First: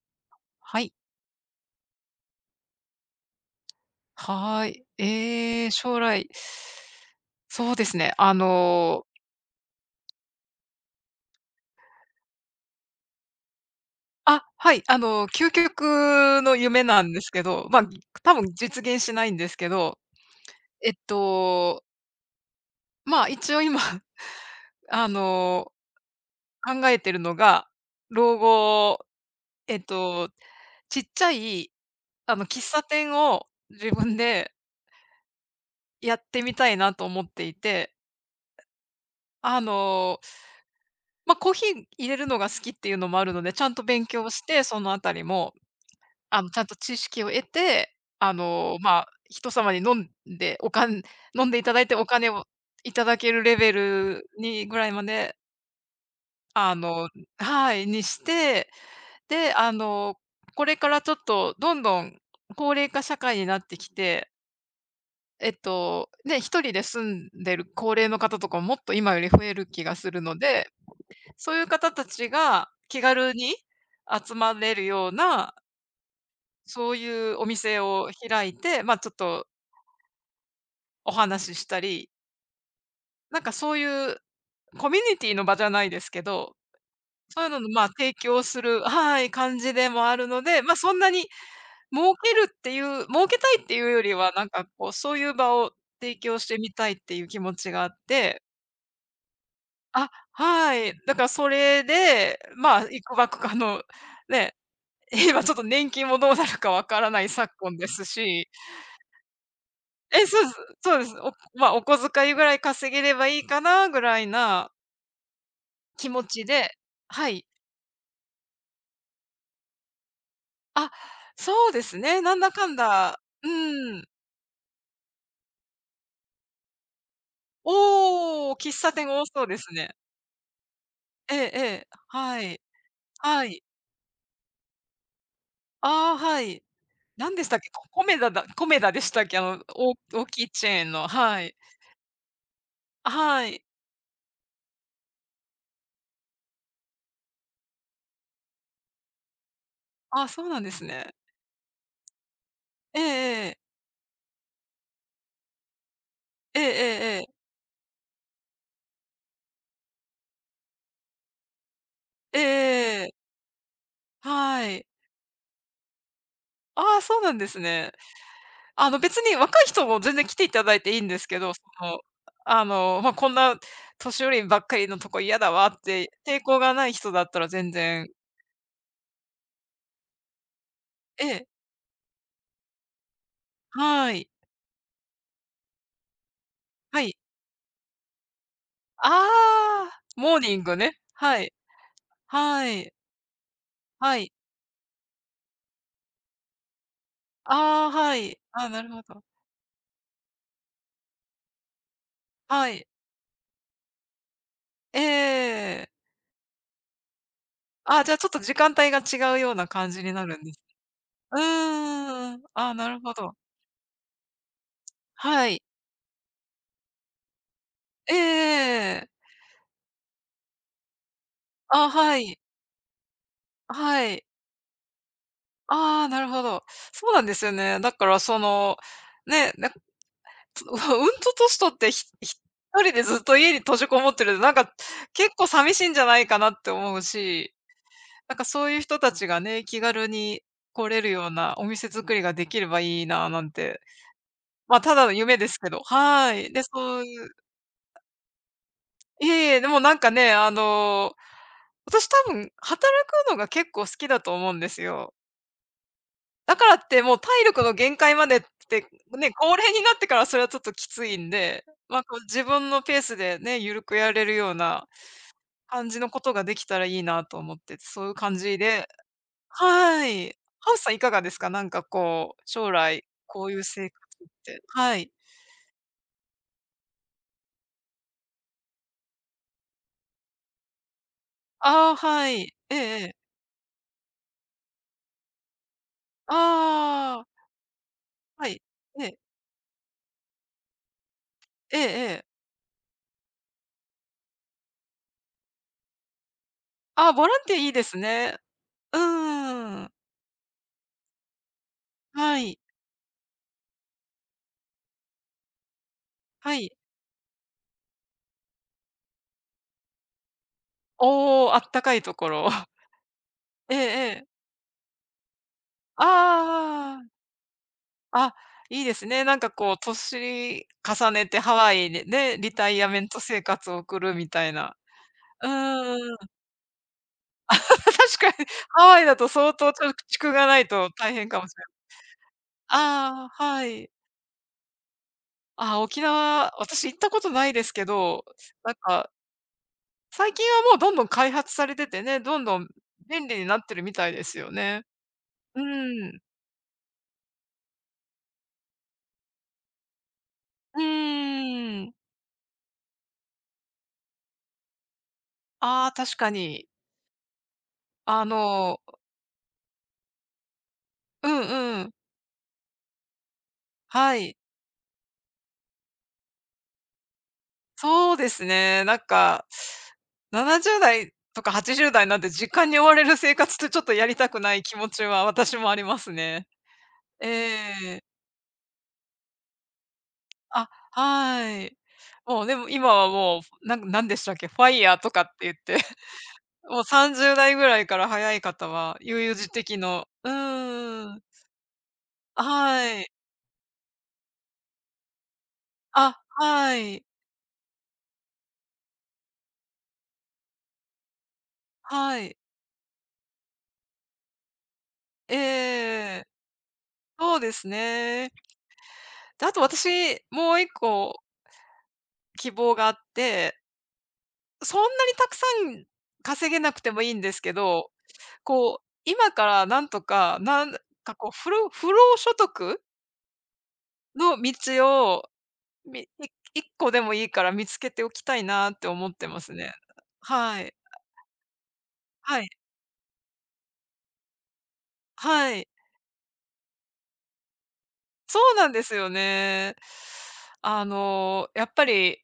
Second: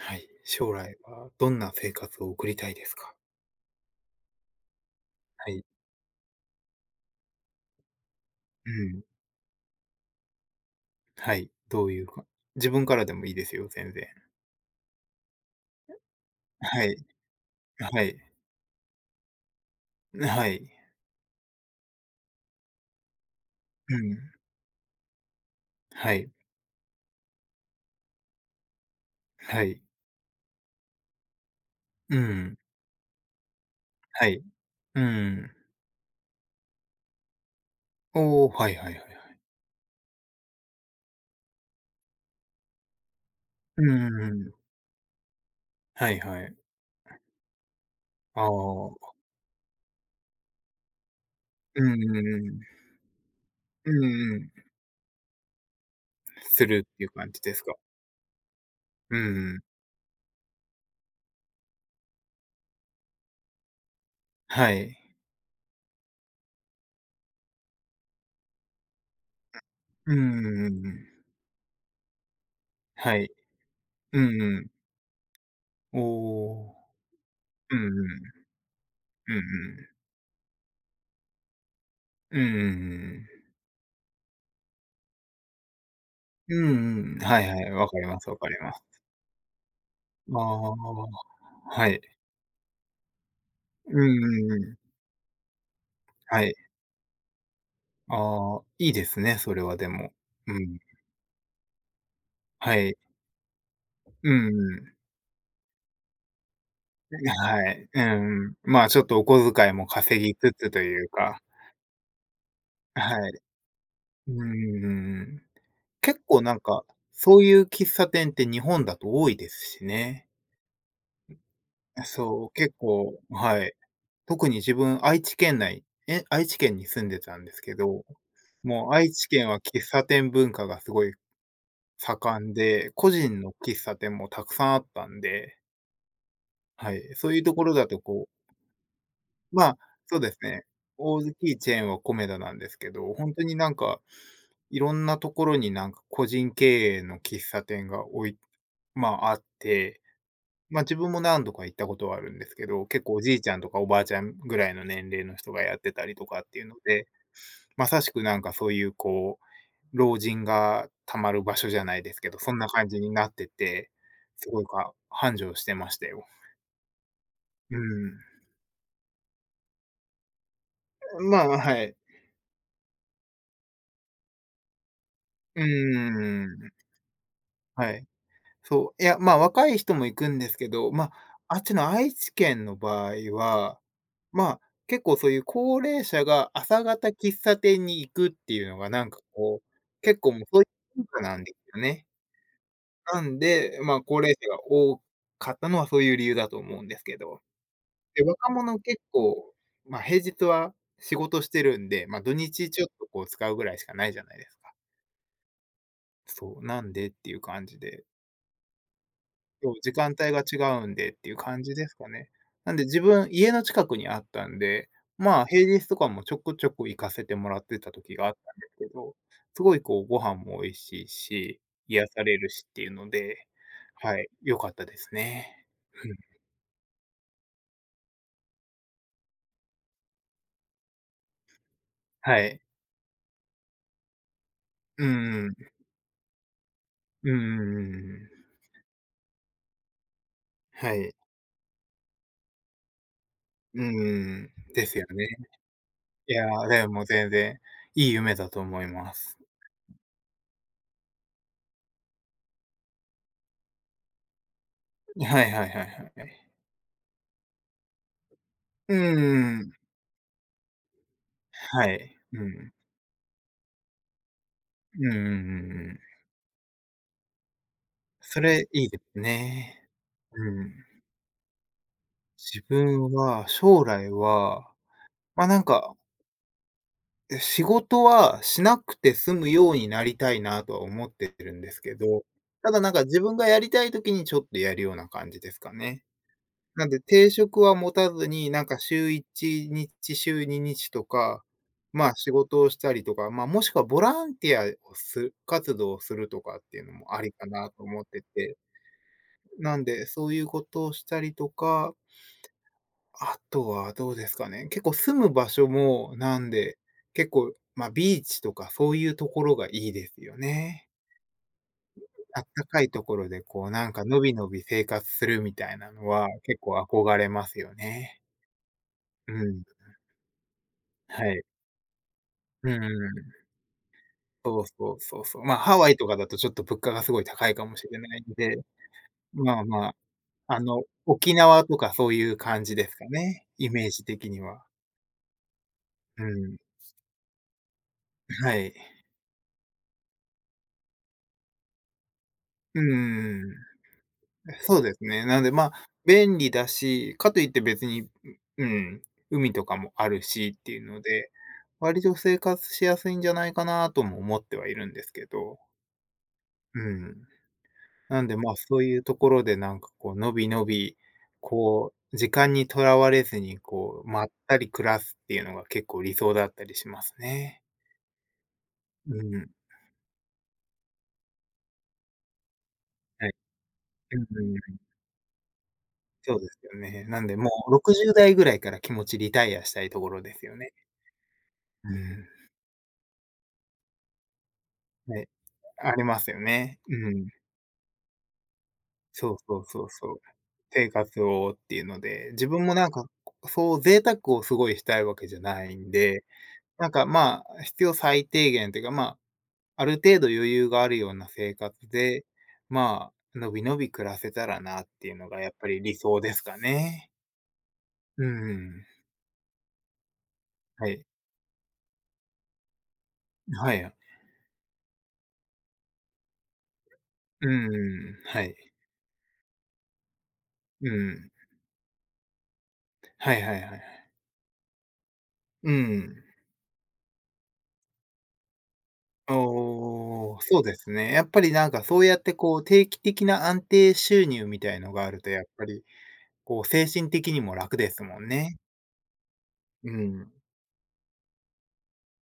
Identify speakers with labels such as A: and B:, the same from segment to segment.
A: はい。将
B: はい。
A: 来はどんな生活を送りたいですか？
B: はーい。
A: は
B: え
A: い。
B: え、将来、そうですね、
A: うん。はい。どういうか自分からでもいいですよ、全然。
B: あ、はい、究極の夢
A: はい。
B: なんですけど、まあ、
A: はい。
B: 多分実現しないんですけど、
A: はい。
B: えっと、まあ、一応今、
A: う ん。
B: あの、
A: はい。
B: 考えてるのが、老後、
A: は
B: え
A: い。
B: っと、ちっちゃい、
A: うん。
B: 喫茶店を自分
A: はい。
B: で
A: うん。
B: やってみたいなと思っていて、
A: おお、はいはいはいはい。
B: あのまあ、コーヒー入れるのが好きっていうのもあるので、ちゃんと
A: うん
B: 勉
A: うん
B: 強
A: う
B: し
A: ん。
B: て、そのあたりも、
A: はいはい。
B: ちゃんと知識を得て、
A: あ
B: まあ、
A: あ。
B: 人様に飲んでいただ
A: う
B: い
A: ん
B: て
A: う
B: お
A: ん
B: 金
A: う
B: を
A: ん。
B: いただけるレベ
A: う
B: ル
A: んうん。
B: にぐらいまで、
A: す
B: あ
A: るってい
B: の
A: う感じですか？
B: はい、にして、
A: うんう
B: で、
A: ん。
B: これからちょっとどんどん高齢化社会になってきて、
A: はい。
B: ね、一人で住んでる高齢の方とかも、もっと今より増える気がす
A: うん
B: る
A: う
B: の
A: ん
B: で、
A: うんうん。
B: そういう方たちが気
A: はい。
B: 軽に
A: う
B: 集
A: ん
B: ま
A: うん。
B: れるような、
A: おお。
B: そういうお
A: うん
B: 店
A: うん。
B: を開いて、まあ、ちょっ
A: うんう
B: と
A: ん。
B: お話ししたり、
A: うんうんうんう
B: なん
A: ん。
B: かそういうコミュニティの場じゃないですけ
A: う
B: ど、
A: んうん。は
B: そうい
A: い
B: う
A: は
B: のの、
A: い。
B: まあ、
A: わかり
B: 提
A: ます、わ
B: 供
A: かり
B: す
A: ます。
B: る、はい、感じでもある
A: あ
B: ので、ま
A: あ、
B: あ、そんなに
A: はい。
B: 儲けたいっていう
A: うん
B: より
A: う
B: は、なん
A: んう
B: か
A: ん。
B: こう、そういう場を提供
A: は
B: し
A: い。
B: てみたいっていう気持ちがあって、
A: ああ、いいですね、それはで
B: あ、
A: も。う
B: は
A: ん。
B: い。だからそれで、
A: は
B: まあ、
A: い。
B: いくばくかの
A: うん
B: ね、
A: うん。
B: 今ちょっと年金もどうなるかわからない昨
A: は
B: 今で
A: い。う
B: す
A: ん
B: し、
A: うん。まあ、ちょっとお小遣いも稼
B: え、
A: ぎ
B: そうで
A: つ
B: す、
A: つと
B: そうで
A: いう
B: す。
A: か。
B: まあ、お小遣いぐらい稼げれ
A: は
B: ば
A: い。
B: いいかなぐらい
A: うんうんう
B: な
A: んうん。
B: 気
A: 結
B: 持
A: 構
B: ち
A: なん
B: で、
A: か、
B: は
A: そう
B: い。
A: いう喫茶店って日本だと多いですしね。
B: あ、そうですね、なん
A: そ
B: だ
A: う、
B: かん
A: 結
B: だ、
A: 構、
B: う
A: はい。
B: ーん。
A: 特に自分、愛知県に住んでたんですけど、
B: おお、喫
A: も
B: 茶
A: う
B: 店
A: 愛
B: 多
A: 知
B: そう
A: 県
B: で
A: は
B: す
A: 喫
B: ね。
A: 茶店文化がすごい
B: ええええ、は
A: 盛ん
B: い、
A: で、個人
B: は
A: の
B: い。
A: 喫茶店もたくさんあったんで、
B: ああ、はい。
A: はい、そ
B: なん
A: ういう
B: でし
A: と
B: たっ
A: こ
B: け、
A: ろだとこう、
B: コメダでしたっけ、
A: まあ、そう
B: 大
A: です
B: きい
A: ね、
B: チェーンの、
A: 大
B: は
A: き
B: い。
A: いチェーンはコメダなんですけ
B: あ、
A: ど、本当
B: は
A: に
B: い。
A: なんか、いろんなところになんか個人経営の喫茶店がまあ、あって、
B: あ、そうなんで
A: まあ、
B: す
A: 自分
B: ね。
A: も何度か行ったことはあるんですけど、
B: ええ
A: 結構おじいち
B: え
A: ゃ
B: え。
A: んとかおばあちゃんぐらいの年齢の人がやってたりとかって
B: え
A: い
B: え
A: うので、
B: ええ。
A: まさしくなんかそういうこう、老人がたまる場所じゃないですけ
B: え
A: ど、
B: え
A: そんな感じ
B: えええ
A: にな
B: え。
A: ってて、すご
B: は
A: い
B: い。
A: 繁盛してましたよ。
B: ああ、そうなんです
A: う
B: ね。
A: ん。
B: 別に若い人も全然来ていただいていいんですけ
A: まあ、
B: ど、そ
A: はい。
B: の、まあ、こんな年寄りばっかりのとこ嫌だ
A: うー
B: わって抵抗
A: ん、
B: がない人だったら全
A: はい。
B: 然、
A: そう、いや、まあ、若い人も行くんですけど、まあ、
B: ええ、
A: あっちの愛知県の場合は、
B: はい。
A: まあ、結構そういう高齢者が朝
B: は
A: 方
B: い。
A: 喫茶店に行くっていうのがなん
B: あ
A: かこう、
B: あ、
A: 結構
B: モ
A: も
B: ー
A: う
B: ニ
A: そう
B: ン
A: い
B: グね。
A: う文化な
B: は
A: ん
B: い。
A: ですよね。
B: はい。
A: なんで、まあ、
B: は
A: 高
B: い。
A: 齢者が多かったのはそういう理由だと思うんですけど。
B: ああ、は
A: で、
B: い。
A: 若
B: ああ、
A: 者
B: なる
A: 結
B: ほど。
A: 構、まあ、平日は仕事してるんで、まあ、土
B: は
A: 日ち
B: い。
A: ょっとこう使うぐらいしかないじゃないですか。
B: ええ、
A: そう、なんでっていう感じ
B: ああ、
A: で。
B: じゃあちょっと時間帯が違うような
A: そう、
B: 感
A: 時
B: じ
A: 間
B: にな
A: 帯
B: る
A: が
B: んで
A: 違
B: す。
A: うんでってい
B: う
A: う感じですかね。
B: ーん。あ
A: な
B: あ、
A: んで
B: なる
A: 自
B: ほ
A: 分、
B: ど。
A: 家の近くにあったんで、ま
B: は
A: あ、
B: い。
A: 平日とかもちょくちょく行かせてもらってた
B: え
A: 時があったんですけ
B: ええ。
A: ど、すごいこうご飯も美味しいし、
B: ああ、
A: 癒
B: は
A: さ
B: い。
A: れるしっていうので、
B: は
A: は
B: い。
A: い、良かったですね。
B: ああ、
A: うん、
B: なるほど。そうなんですよね。だからその、ね、な んか、つ うんと年取って、
A: はい。
B: 一人でずっと家に閉じこもってると、なんか、
A: う
B: 結
A: んう
B: 構
A: ん。
B: 寂しいんじゃないかなって思う
A: うんう
B: し、
A: んうんうん。
B: なんかそういう人たちがね、気軽に来
A: は
B: れる
A: い。
B: ようなお店作りができればいいななんて。
A: うん。
B: まあ、
A: で
B: た
A: す
B: だ
A: よ
B: の夢で
A: ね。
B: すけど、は
A: いや
B: い。で、
A: ー、で
B: そう
A: も
B: いう、
A: 全然いい夢だと思いま
B: い
A: す。
B: えいえ、でもなんかね、私多分働くのが結構好きだと思うんですよ。
A: はいはいはいはい。
B: だからってもう体力の限界までって、
A: うう
B: ね、高
A: んう
B: 齢
A: ん。
B: になってからそれはちょっときついんで、
A: は
B: まあ、こ
A: い。
B: う
A: う
B: 自分
A: ん。
B: のペースでね、ゆるくやれるような
A: うんうんうんう
B: 感じ
A: ん。
B: のことができたらいいなと思って、そういう感
A: そ
B: じ
A: れい
B: で、
A: いですね。
B: はい。
A: う
B: ハウス
A: ん。
B: さんいかがですか？なんかこう、
A: 自
B: 将来
A: 分
B: こ
A: は、
B: ういう
A: 将
B: 生活
A: 来
B: って、
A: は、
B: はい。
A: ま、なんか、仕事はしなくて済むようになりたいなとは思ってるんです
B: あ
A: け
B: あ、
A: ど、
B: はい。
A: た
B: えええ
A: だなんか
B: え。
A: 自分がやりたい時にちょっとやるような感じですかね。なんで
B: ああ、
A: 定職は持たず
B: は
A: に、
B: い。
A: なんか
B: え
A: 週
B: え、
A: 1日、週2日とか、
B: ええ
A: ま、
B: ええ。
A: 仕事をしたりとか、ま、もしくはボランティアを活動をするとかっていうの
B: ああ、
A: もあ
B: ボ
A: り
B: ラン
A: か
B: ティアい
A: な
B: いで
A: と
B: す
A: 思って
B: ね。
A: て。
B: う
A: な
B: ー
A: ん
B: ん。
A: で、そういうことをしたりとか、
B: はい、
A: あとはどうですかね、結構住む場所も、なん
B: はい。
A: で、結構、まあ、ビーチとかそういうところがいいですよね。
B: おお、あったかいとこ
A: あっ
B: ろ。
A: た かいところでこう、
B: ええ
A: なんかの
B: え
A: び
B: え。
A: のび生活するみたいなのは、結構
B: ああ
A: 憧
B: あ、
A: れますよね。
B: いいですね。
A: う
B: なんか
A: ん、
B: こう、年重ね
A: は
B: て
A: い。
B: ハワイでね、リタ
A: う
B: イアメント
A: ん、
B: 生活を送るみたい
A: そう
B: な。
A: そうそうそう。
B: う
A: まあ、ハワイと
B: ーん。
A: かだ とちょっと物価がすごい高いかもしれな
B: 確
A: いん
B: かに、
A: で、
B: ハワイだと相
A: まあ
B: 当ち
A: ま
B: ょっ
A: あ、
B: と蓄がな
A: あ
B: い
A: の、
B: と大変
A: 沖
B: かもしれ
A: 縄
B: ない。
A: とかそういう感じですか
B: ああ、
A: ね、
B: は
A: イメー
B: い。
A: ジ的には。
B: あ、沖
A: う
B: 縄、
A: ん、
B: 私行ったことないですけど、
A: は
B: なん
A: い。
B: か、最近はもうどんどん開発されててね、どんどん
A: うー
B: 便利に
A: ん、
B: なってるみたいですよ
A: そ
B: ね。
A: うですね。なんで、
B: う
A: まあ、
B: ん。
A: 便利だし、かといって別に、うん、海とかもあるしって
B: う
A: いうので、
B: ーん。
A: 割と生活しやすいんじゃないかなとも思ってはいるんですけど、
B: ああ、確かに。
A: うん。な
B: あ
A: んで、まあ、そ
B: の
A: ういうところでなんかこうのびのび、
B: うんうん。
A: こう時間にとらわれずにこう
B: は
A: まっ
B: い。
A: たり暮らすっていうのが結構理想だったりしますね。
B: そうですね。なん
A: う
B: か、
A: ん、
B: 70代とか80代なんて時間に追われる
A: はい。
B: 生活ってちょっとやり
A: うん
B: たく
A: う
B: ない気
A: ん。
B: 持ちは私もあります
A: そう
B: ね。
A: ですよね。なんでも
B: え
A: う
B: え。
A: 60代ぐらいから気持ちリタイアしたいところですよ
B: あ、
A: ね。
B: はい。
A: うん、
B: もうでも今はもう、なんでしたっけ、ファイヤーとかっ
A: ね、
B: て言って、
A: あり ますよね。
B: もう
A: うん。
B: 30代ぐらいから早い方は悠々
A: そう
B: 自
A: そう
B: 適
A: そう
B: の、
A: そう。
B: う
A: 生
B: ーん。
A: 活をっていうので、自分もなん
B: は
A: か、
B: い。
A: そう贅沢をすごいしたいわけじゃないん
B: あ、
A: で、
B: は
A: なん
B: い。
A: か、まあ、必要最低限っていうか、まあ、ある程度余裕があるような生活
B: は
A: で、
B: い。
A: まあ、のびのび暮らせたらなっていうの
B: え
A: がやっぱり理想
B: え。
A: ですかね。
B: そうです
A: う
B: ね。
A: ん。
B: で、あと私もう一
A: はい。
B: 個希望があって、
A: はい。
B: そんなにたくさん稼げなくてもいいんです
A: う
B: けど、
A: ん、はい。
B: こう、今からなんとか、なん
A: う
B: かこう、
A: ん。
B: 不労所得
A: はいはいはいはい。
B: の道を、
A: うん。
B: 一個でもいいから見つけておきたいなって思ってますね。
A: おお、そ
B: は
A: う
B: い。
A: ですね。やっぱりなんかそうやって
B: はい。
A: こう定期的な安定収入みたいのがあると、やっ
B: は
A: ぱ
B: い。
A: りこう精神的にも楽ですもん
B: そう
A: ね。
B: なんですよね。
A: うん。
B: やっぱり、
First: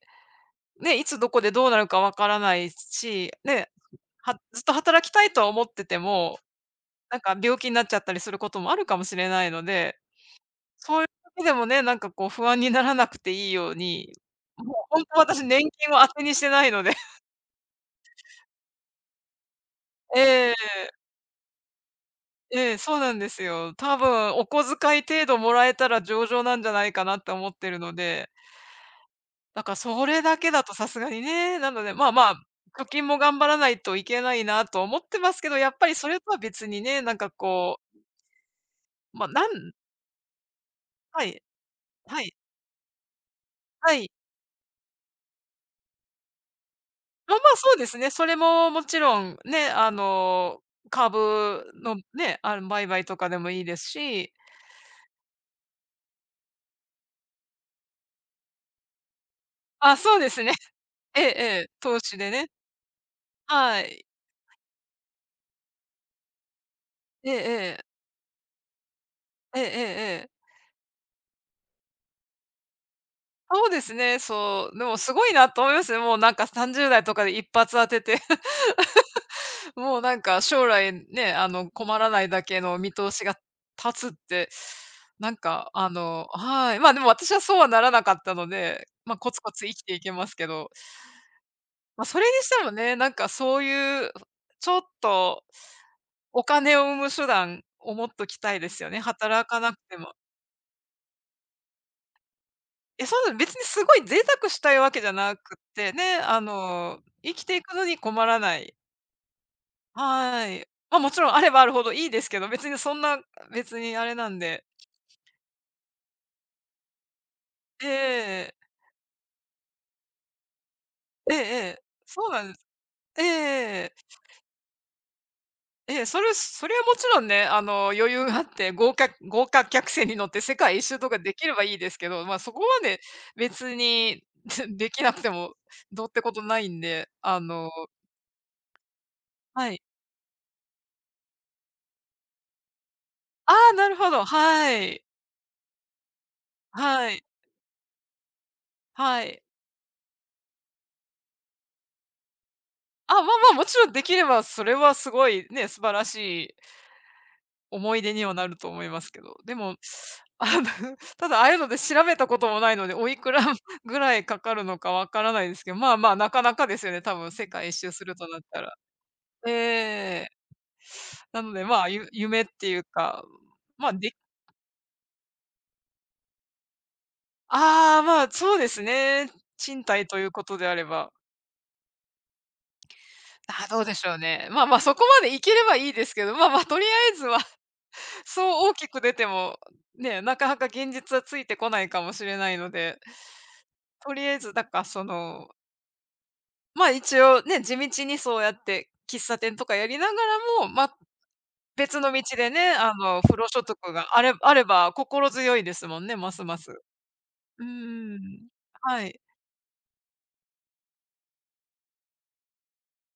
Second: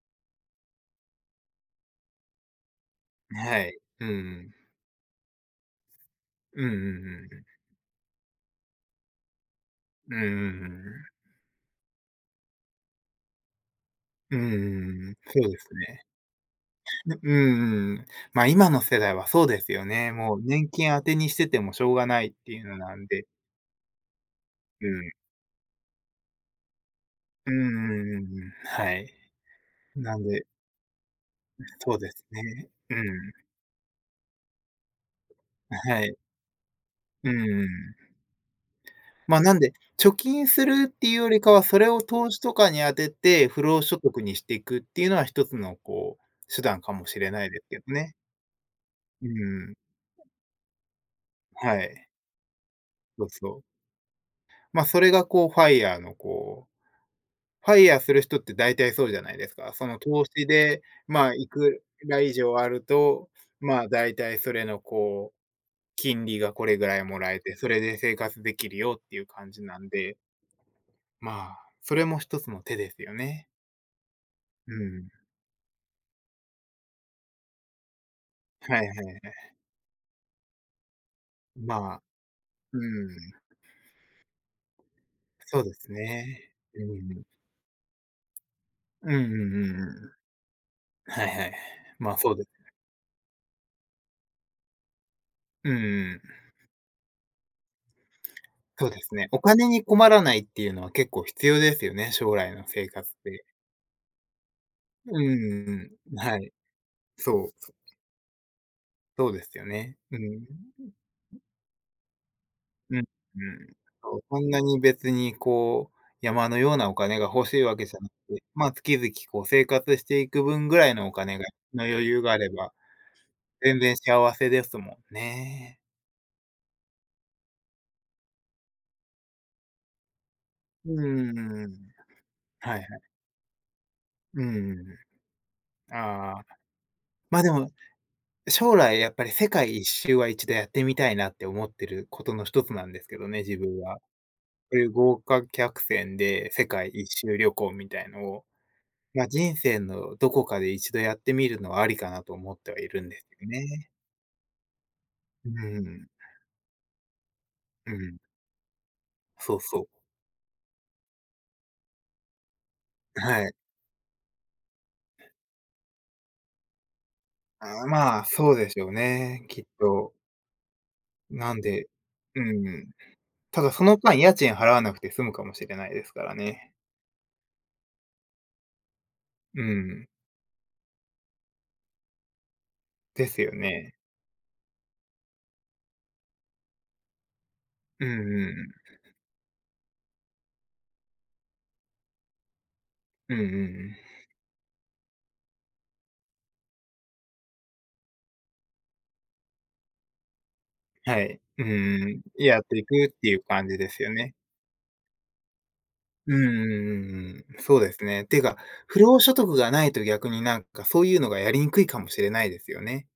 B: ね、いつどこでどうなるかわからないし、
A: は
B: ね、
A: い。う
B: は
A: ん。
B: ずっと働きたいとは思ってても、
A: うんう
B: なんか
A: ん
B: 病気になっちゃったりすることもあるかもしれないので、
A: うんうんう
B: そういう
A: ん。
B: 時でもね、なんかこう不安にならなくていいように、
A: うんうんう
B: もうほん
A: んうん、
B: と私
A: そうで
B: 年
A: す
B: 金を
A: ね。
B: 当てにしてないので。
A: うん うんうん。ま、あ今の世代はそうですよね。
B: え
A: もう年
B: え、
A: 金当てにしててもしょうがないっていう
B: ええ、
A: のな
B: そう
A: ん
B: なん
A: で。
B: ですよ。多分お小
A: う
B: 遣い
A: ん。
B: 程度もらえたら上々なんじゃないかなって思
A: う
B: っ
A: ん
B: てるの
A: うんう
B: で、
A: んうん。はい。
B: だからそ
A: な
B: れ
A: ん
B: だ
A: で、
B: けだとさすがにね、なので、
A: そう
B: ま
A: で
B: あ
A: す
B: まあ、
A: ね。
B: 貯
A: う
B: 金も
A: ん。
B: 頑張らないといけないなと思ってますけど、やっぱり
A: は
B: そ
A: い。
B: れとは別にね、なん
A: う
B: か
A: んう
B: こう、
A: ん。
B: ま、
A: ま、あ
B: な
A: なん
B: ん
A: で、貯金するっていう
B: は
A: より
B: い、
A: かは、それを
B: は
A: 投
B: い、
A: 資とかに当てて、不労
B: は
A: 所
B: い。
A: 得にしていくっていうのは一つのこう、手段かもしれ
B: あ、ま、
A: ないです
B: そう
A: け
B: で
A: ど
B: すね。
A: ね。
B: それももちろ
A: う
B: ん
A: ー
B: ね、
A: ん、
B: 株
A: は
B: の
A: い。
B: ね、売買と
A: そ
B: か
A: う
B: でも
A: そ
B: いいで
A: う。
B: すし。
A: まあ、それがこうファイヤーする人って大体そうじゃないですか。そ
B: あ、
A: の
B: そう
A: 投
B: です
A: 資
B: ね。
A: で、
B: え
A: まあ、
B: ええ
A: い
B: え、
A: く
B: 投資
A: ら
B: で
A: 以
B: ね。
A: 上あると、
B: は
A: ま、あ
B: い。
A: 大体それのこう、金利がこれぐらいも
B: え
A: ら
B: え
A: えて、そ
B: え
A: れ
B: え。
A: で生活できるよっていう感
B: ええ
A: じ
B: え
A: な
B: ええ
A: ん
B: え
A: で、
B: ええ、
A: まあ、それも一つの手ですよね。
B: そうですね、そ
A: う
B: う。でも
A: ん、
B: すごいなと思いますね。もうなんか30代とかで一発当てて、
A: はいはい。
B: もうなんか将来ね、
A: ま
B: 困
A: あ、
B: らないだけの
A: う
B: 見通
A: ん、
B: しが立つって、なん
A: そう
B: か
A: ですね。
B: は
A: う
B: い。
A: ん
B: ま、
A: う
B: でも
A: ん。
B: 私はそうはならなかったので、
A: うん
B: ま、
A: うんう
B: コツコツ生
A: ん
B: き
A: う
B: ていけ
A: ん。
B: ますけど。
A: はいはい。
B: まあ、
A: まあ、
B: それに
A: そうで
B: し
A: す。
B: てもね、なんかそういう、ちょっ
A: うん、はいはい、まあそうです、
B: と
A: うん、
B: お金を生む手段を持っときたいです
A: そ
B: よ
A: うで
B: ね、
A: すね。お
B: 働か
A: 金
B: なく
A: に
B: て
A: 困
B: も。
A: らないっていうのは結構必要ですよね、将来の生
B: え、
A: 活
B: そうな
A: で。
B: 別にすごい贅沢したいわけじゃ
A: う
B: なくっ
A: ん
B: て
A: う
B: ね、
A: ん、はい。そ
B: 生きてい
A: う、
B: くのに困らない。
A: そうですよね。うん。
B: はい。ま、もちろんあればあるほどいいですけど、
A: うんうん。
B: 別にあれ
A: そう、
B: なん
A: そんな
B: で。
A: に別にこう、山のようなお金が欲しいわけ
B: え
A: じゃなくて、
B: え。
A: まあ、月々こう生活していく分ぐらいのお
B: ええ
A: 金
B: ええ。
A: の余裕
B: そう
A: があ
B: なん
A: れ
B: です。
A: ば、
B: ええええええ、そう
A: 全
B: なんです、えええ
A: 然
B: ええ。
A: 幸せですもんね。
B: ええ、それはもちろんね、余裕があって、豪華客船に乗って世界一
A: う
B: 周とかできれば
A: ーん。
B: いいですけど、ま、そこ
A: はい
B: ま
A: は
B: で
A: い。
B: 別に
A: うん うんう
B: できなくても
A: ん。
B: どうってこ
A: あ
B: と
A: あ、
B: ないんで、
A: ま、でも、将来やっぱり世
B: は
A: 界
B: い。
A: 一周は一度やってみたいなって思ってることの一つなんですけどね、
B: あ
A: 自
B: あ、
A: 分
B: なる
A: は。
B: ほど、は
A: そういう
B: い。
A: 豪華客船で世界
B: は
A: 一
B: い、
A: 周旅行みたいのを、
B: は
A: ま、
B: い。
A: 人生のどこかで一度やってみるのはありかなと思ってはいるん
B: あ、
A: で
B: まあ
A: す
B: ま
A: よ
B: あ、もちろ
A: ね。
B: んできれば、それはすごい
A: う
B: ね、素晴ら
A: ん、
B: しい
A: う
B: 思い出
A: ん、
B: にはなると思いますけど、で
A: そう
B: も、
A: そう。
B: あの、ただああいうので調べたこともないので、おいくら
A: はい。
B: ぐらいかかるのかわからないですけど、まあまあ、なかなかですよね、多分世界一
A: ああ、
B: 周する
A: まあ、
B: となっ
A: そう
B: た
A: で
B: ら。
A: しょうね、
B: え
A: きっと。
B: え。なの
A: なん
B: で、ま
A: で、
B: あ、
A: う
B: 夢っていう
A: ん。
B: か、
A: ただそ
B: まあ、
A: の
B: で、
A: 間、家賃払わなくて済むかもしれないですからね。
B: ああ、まあ、そうですね。
A: う
B: 賃貸
A: ん、
B: ということであれば、
A: ですよ
B: ああ、どうで
A: ね。
B: しょうね。まあまあ、そこまで行ければいいですけど、まあまあ、とりあえずは
A: うんう んう
B: そう大き
A: ん。
B: く出ても、ね、なかなか現実はついてこないかもしれないので
A: うんうん、
B: とりあえずだか、その、ま、一応ね、地道にそうやって喫茶店とかやりながらも、ま、
A: はい。うんう
B: 別
A: んう
B: の道
A: ん。
B: で
A: やっ
B: ね、
A: ていくってい
B: 不
A: う
B: 労所
A: 感じで
B: 得
A: すよ
B: が
A: ね。
B: あれば心強いですもんね、ま
A: うんうん
B: すます。
A: うんうん。
B: う
A: そうです
B: ーん。
A: ね。ていうか、不
B: はい。
A: 労所得がないと逆になんかそういうのがやりにくいかもしれないですよね。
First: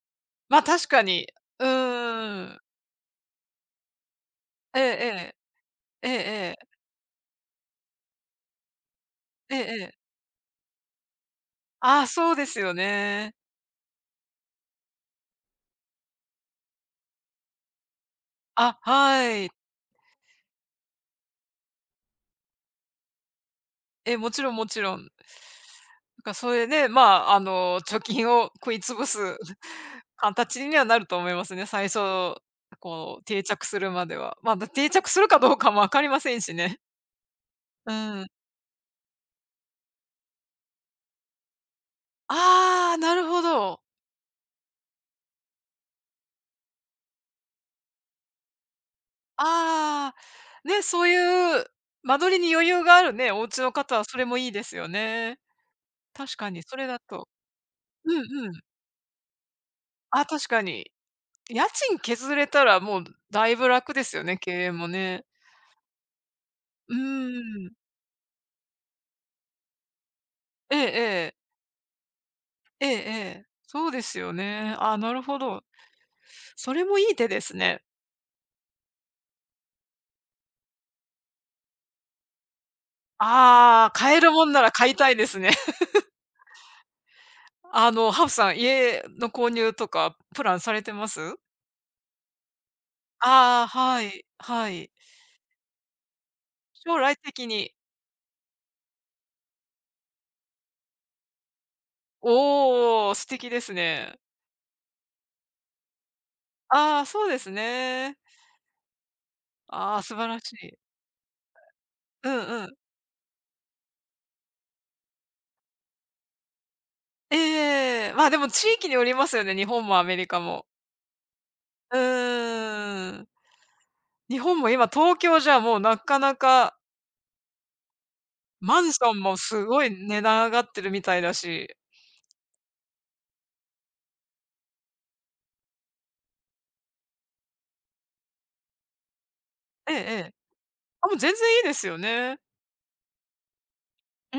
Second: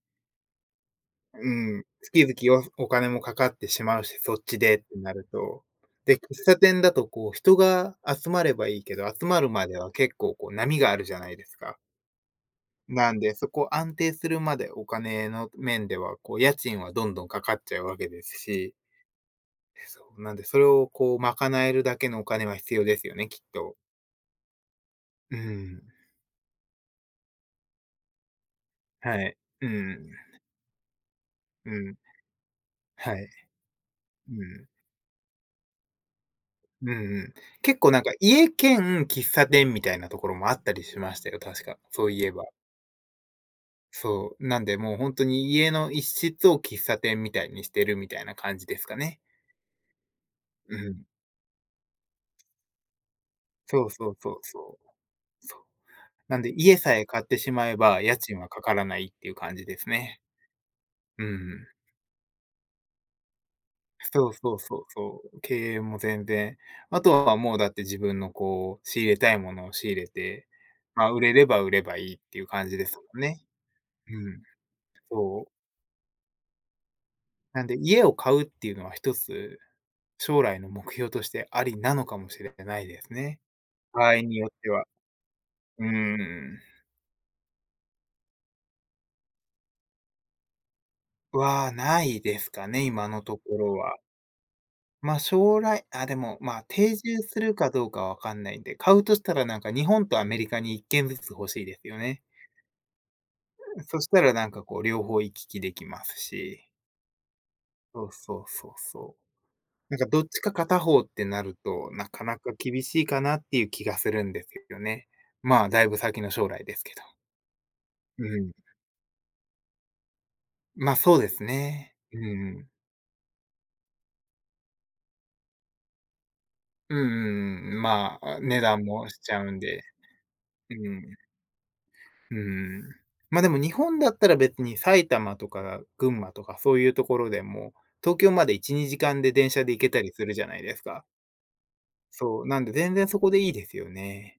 B: ま、確かに。
A: う
B: う
A: ん。月
B: ーん。
A: 々お金もかかってしまうし、そっちでっ
B: ええ
A: てなる
B: え
A: と。
B: え。ええ
A: で、喫
B: え
A: 茶
B: え。
A: 店だとこう人が集まればいいけど、集まるまで
B: え
A: は
B: え、
A: 結構こう波があるじゃないですか。
B: ああ、そうですよ
A: なん
B: ね。
A: で、そこ安定するまでお金の面では、こう家賃はどんどんかかっちゃうわけですし、
B: あ、はい。
A: そう、なんで、それをこう賄えるだけのお金は必要ですよね、きっと。
B: え、もちろんもちろん。
A: うん。
B: なんかそれで、まあ、貯金を食い潰
A: はい。
B: す
A: う ん。
B: 形にはなると思いますね。
A: う
B: 最
A: ん。
B: 初、
A: は
B: こう
A: い。
B: 定着するまで
A: う
B: は。まあ、
A: ん。
B: 定着するかどうかも分かりませんしね。
A: うんうん。結構
B: う
A: なんか
B: ん。
A: 家兼喫茶店みたいなところもあったりしましたよ、確か。そういえば。
B: ああ、なるほど。
A: そう。なんで、もう本当に家の一室を喫茶店みたいにしてるみたいな感じですかね。
B: ああ、
A: う
B: ね、そ
A: ん。
B: ういう間取りに余裕があるね、お家の
A: そう
B: 方は
A: そ
B: そ
A: う
B: れ
A: そ
B: も
A: う
B: いいです
A: そ
B: よ
A: う。
B: ね。確
A: なん
B: か
A: で、
B: にそ
A: 家
B: れ
A: さ
B: だ
A: え買っ
B: と、
A: てしまえば、
B: う
A: 家
B: ん
A: 賃
B: う
A: は
B: ん。
A: かからないっていう感じですね。
B: あ、確かに。
A: う
B: 家
A: ん。
B: 賃削れたらもうだいぶ楽ですよ
A: そう
B: ね、経
A: そう
B: 営
A: そう
B: も
A: そ
B: ね。
A: う。経営も全然。
B: う
A: あとはもうだっ
B: ん。
A: て自分のこう、仕入れたいものを仕入れて、
B: え
A: まあ、
B: えええ
A: 売ればいいっていう感じ
B: え
A: で
B: え
A: す
B: え
A: もんね。
B: え。そうで
A: う
B: すよ
A: ん。
B: ね。あ、なるほ
A: そう。
B: ど。それもいい手です
A: なんで
B: ね。
A: 家を買うっていうのは一つ、将来の目標としてありなのかもしれないですね。
B: ああ、
A: 場合
B: 買える
A: に
B: も
A: よっ
B: んな
A: て
B: ら
A: は。
B: 買いたいですね。
A: う ーん。
B: ハーフさん、家の購入とかプランされてます？
A: は、ないですかね、今のとこ
B: ああ
A: ろ
B: ー、
A: は。
B: はい、はい。
A: まあ、将来あ、でも、まあ、定
B: 将来
A: 住す
B: 的
A: るか
B: に。
A: どうかわかんないんで、買うとしたらなんか日本とアメリカに一軒ずつ欲しいですよね。
B: おお、素敵です
A: そし
B: ね。
A: たらなんかこう両方行き来できますし、
B: ああ、そうです
A: そう
B: ね。
A: そうそうそう。
B: あ
A: なん
B: あ、
A: か
B: 素
A: ど
B: 晴
A: っ
B: ら
A: ち
B: し
A: か
B: い。
A: 片方ってなると、なか
B: うん
A: なか
B: うん。
A: 厳しいかなっていう気がするんですよね。まあ、だいぶ先の将来ですけど。
B: ええええ。ま
A: う
B: あ、でも
A: ん。
B: 地域によりますよね、日本もアメリカも。
A: ま、そうですね。
B: う
A: うん。
B: ーん。日本も今東京じゃもうなかなか
A: うんうんうん。まあ、値
B: マ
A: 段
B: ンシ
A: も
B: ョ
A: し
B: ン
A: ち
B: も
A: ゃうん
B: す
A: で。
B: ごい値段上がっ
A: う
B: てるみ
A: ん。
B: たいだし。
A: うん。ま、でも日本だったら別に埼玉とか群馬とかそういうところでも、東京まで1、2時間で電車で行け
B: えええ
A: たりす
B: え。
A: るじゃないですか。
B: あ、もう全然いいですよね。
A: そう、なんで全然そこでいいですよ
B: う
A: ね。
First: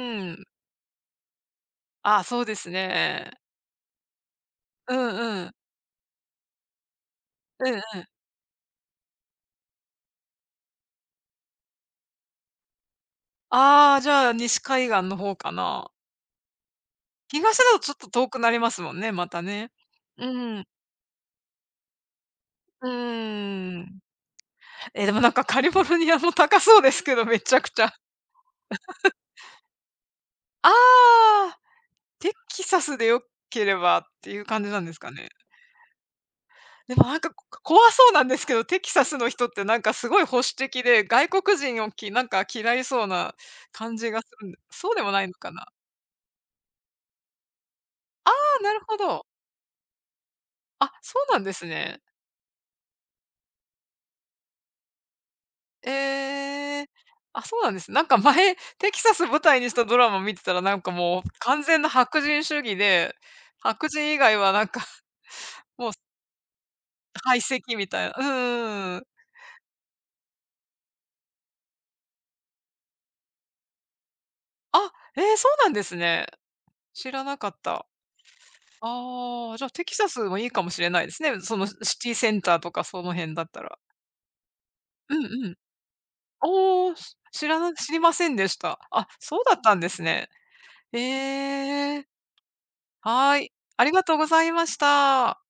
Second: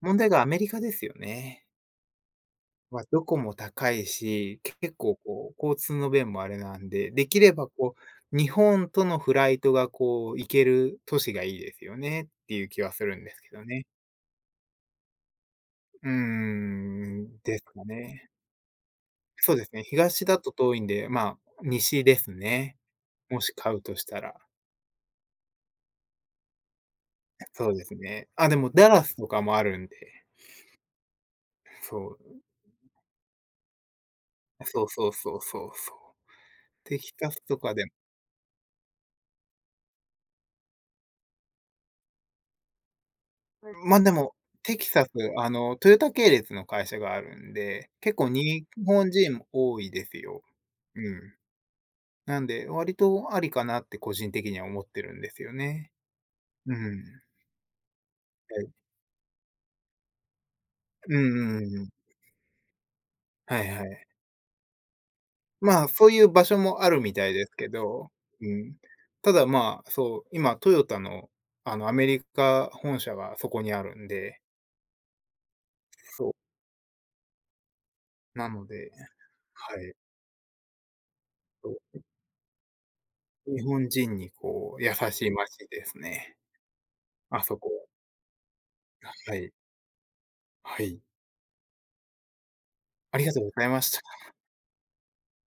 A: 問題が
B: ん。
A: アメリカですよね。
B: あ、そうです
A: まあ、ど
B: ね。
A: こも高いし、
B: う
A: 結構
B: んうん。
A: こう、交通の便もあれなんで、できれば
B: うんうん。
A: 日本とのフライトがこう、行ける都市がいいですよねっていう気はするんですけどね。
B: ああ、じゃあ、西海岸の方かな。
A: うーん、
B: 東
A: です
B: だと
A: か
B: ちょっと遠
A: ね。
B: くなりますもんね、また
A: そうで
B: ね。
A: すね、東
B: う
A: だと
B: ん。
A: 遠いんで、まあ、西ですね。
B: う
A: もし
B: ー
A: 買うと
B: ん。
A: したら。
B: え、でもなんかカリフォルニアも高そうですけど、めちゃく
A: そう
B: ち
A: で
B: ゃ。
A: すね。あ、でもダラスとかもあるんで。
B: ああ、
A: そ
B: テ
A: う。
B: キサスで良ければっていう感じな
A: そ
B: ん
A: う
B: です
A: そ
B: か
A: う
B: ね。
A: そうそうそう。
B: で
A: テ
B: も
A: キ
B: なん
A: サ
B: か、
A: スとかで
B: 怖そうなんですけど、テキサスの人ってなんかすごい保守的で、外国人をなんか嫌いそうな感
A: ま、
B: じ
A: で
B: がす
A: も、
B: るん、
A: テキ
B: そうで
A: サス、
B: もないの
A: あ
B: かな？
A: の、トヨタ系列の会社があるんで、結構
B: ああ、
A: 日
B: なるほ
A: 本
B: ど。
A: 人も多いですよ。
B: あ、
A: う
B: そう
A: ん。
B: なんですね。
A: なんで、割とありかなって個人的には思ってるんですよね。う
B: ええ。
A: ん。
B: あ、そうなんですね。なんか前、
A: はい。
B: テキサス舞台にしたドラマ見てたら、なんか
A: うん
B: もう
A: うんう
B: 完
A: ん
B: 全
A: う
B: な
A: ん。
B: 白人主義で、
A: はいは
B: 白
A: い。
B: 人以外はなんか
A: まあ、
B: もう
A: そういう場所もあるみたい
B: 排
A: です
B: 斥
A: け
B: みたい
A: ど、
B: な。うんう
A: うん。
B: んうん、
A: ただ、まあ、そう、今トヨタの、あの、アメリカ本社がそこにあるんで、
B: あ、ええ、そうなんですね。
A: そう、
B: 知らなかった。
A: なので、
B: ああ、じゃあ、
A: は
B: テキ
A: い、
B: サスもいいかもしれないですね。その、
A: そ
B: シ
A: う、
B: ティセンターとかその辺だった
A: 日
B: ら。
A: 本人にこう優
B: う
A: しい
B: んうん。
A: 街ですね、
B: おお、
A: あ
B: 知
A: そ
B: ら
A: こ
B: な、
A: は。
B: 知りませんでした。あ、
A: は
B: そう
A: い。
B: だったんですね。
A: は
B: へ
A: い。
B: え。
A: あり
B: は
A: が
B: ー
A: とうご
B: い。
A: ざいま
B: あ
A: し
B: り
A: た。
B: がとうございました。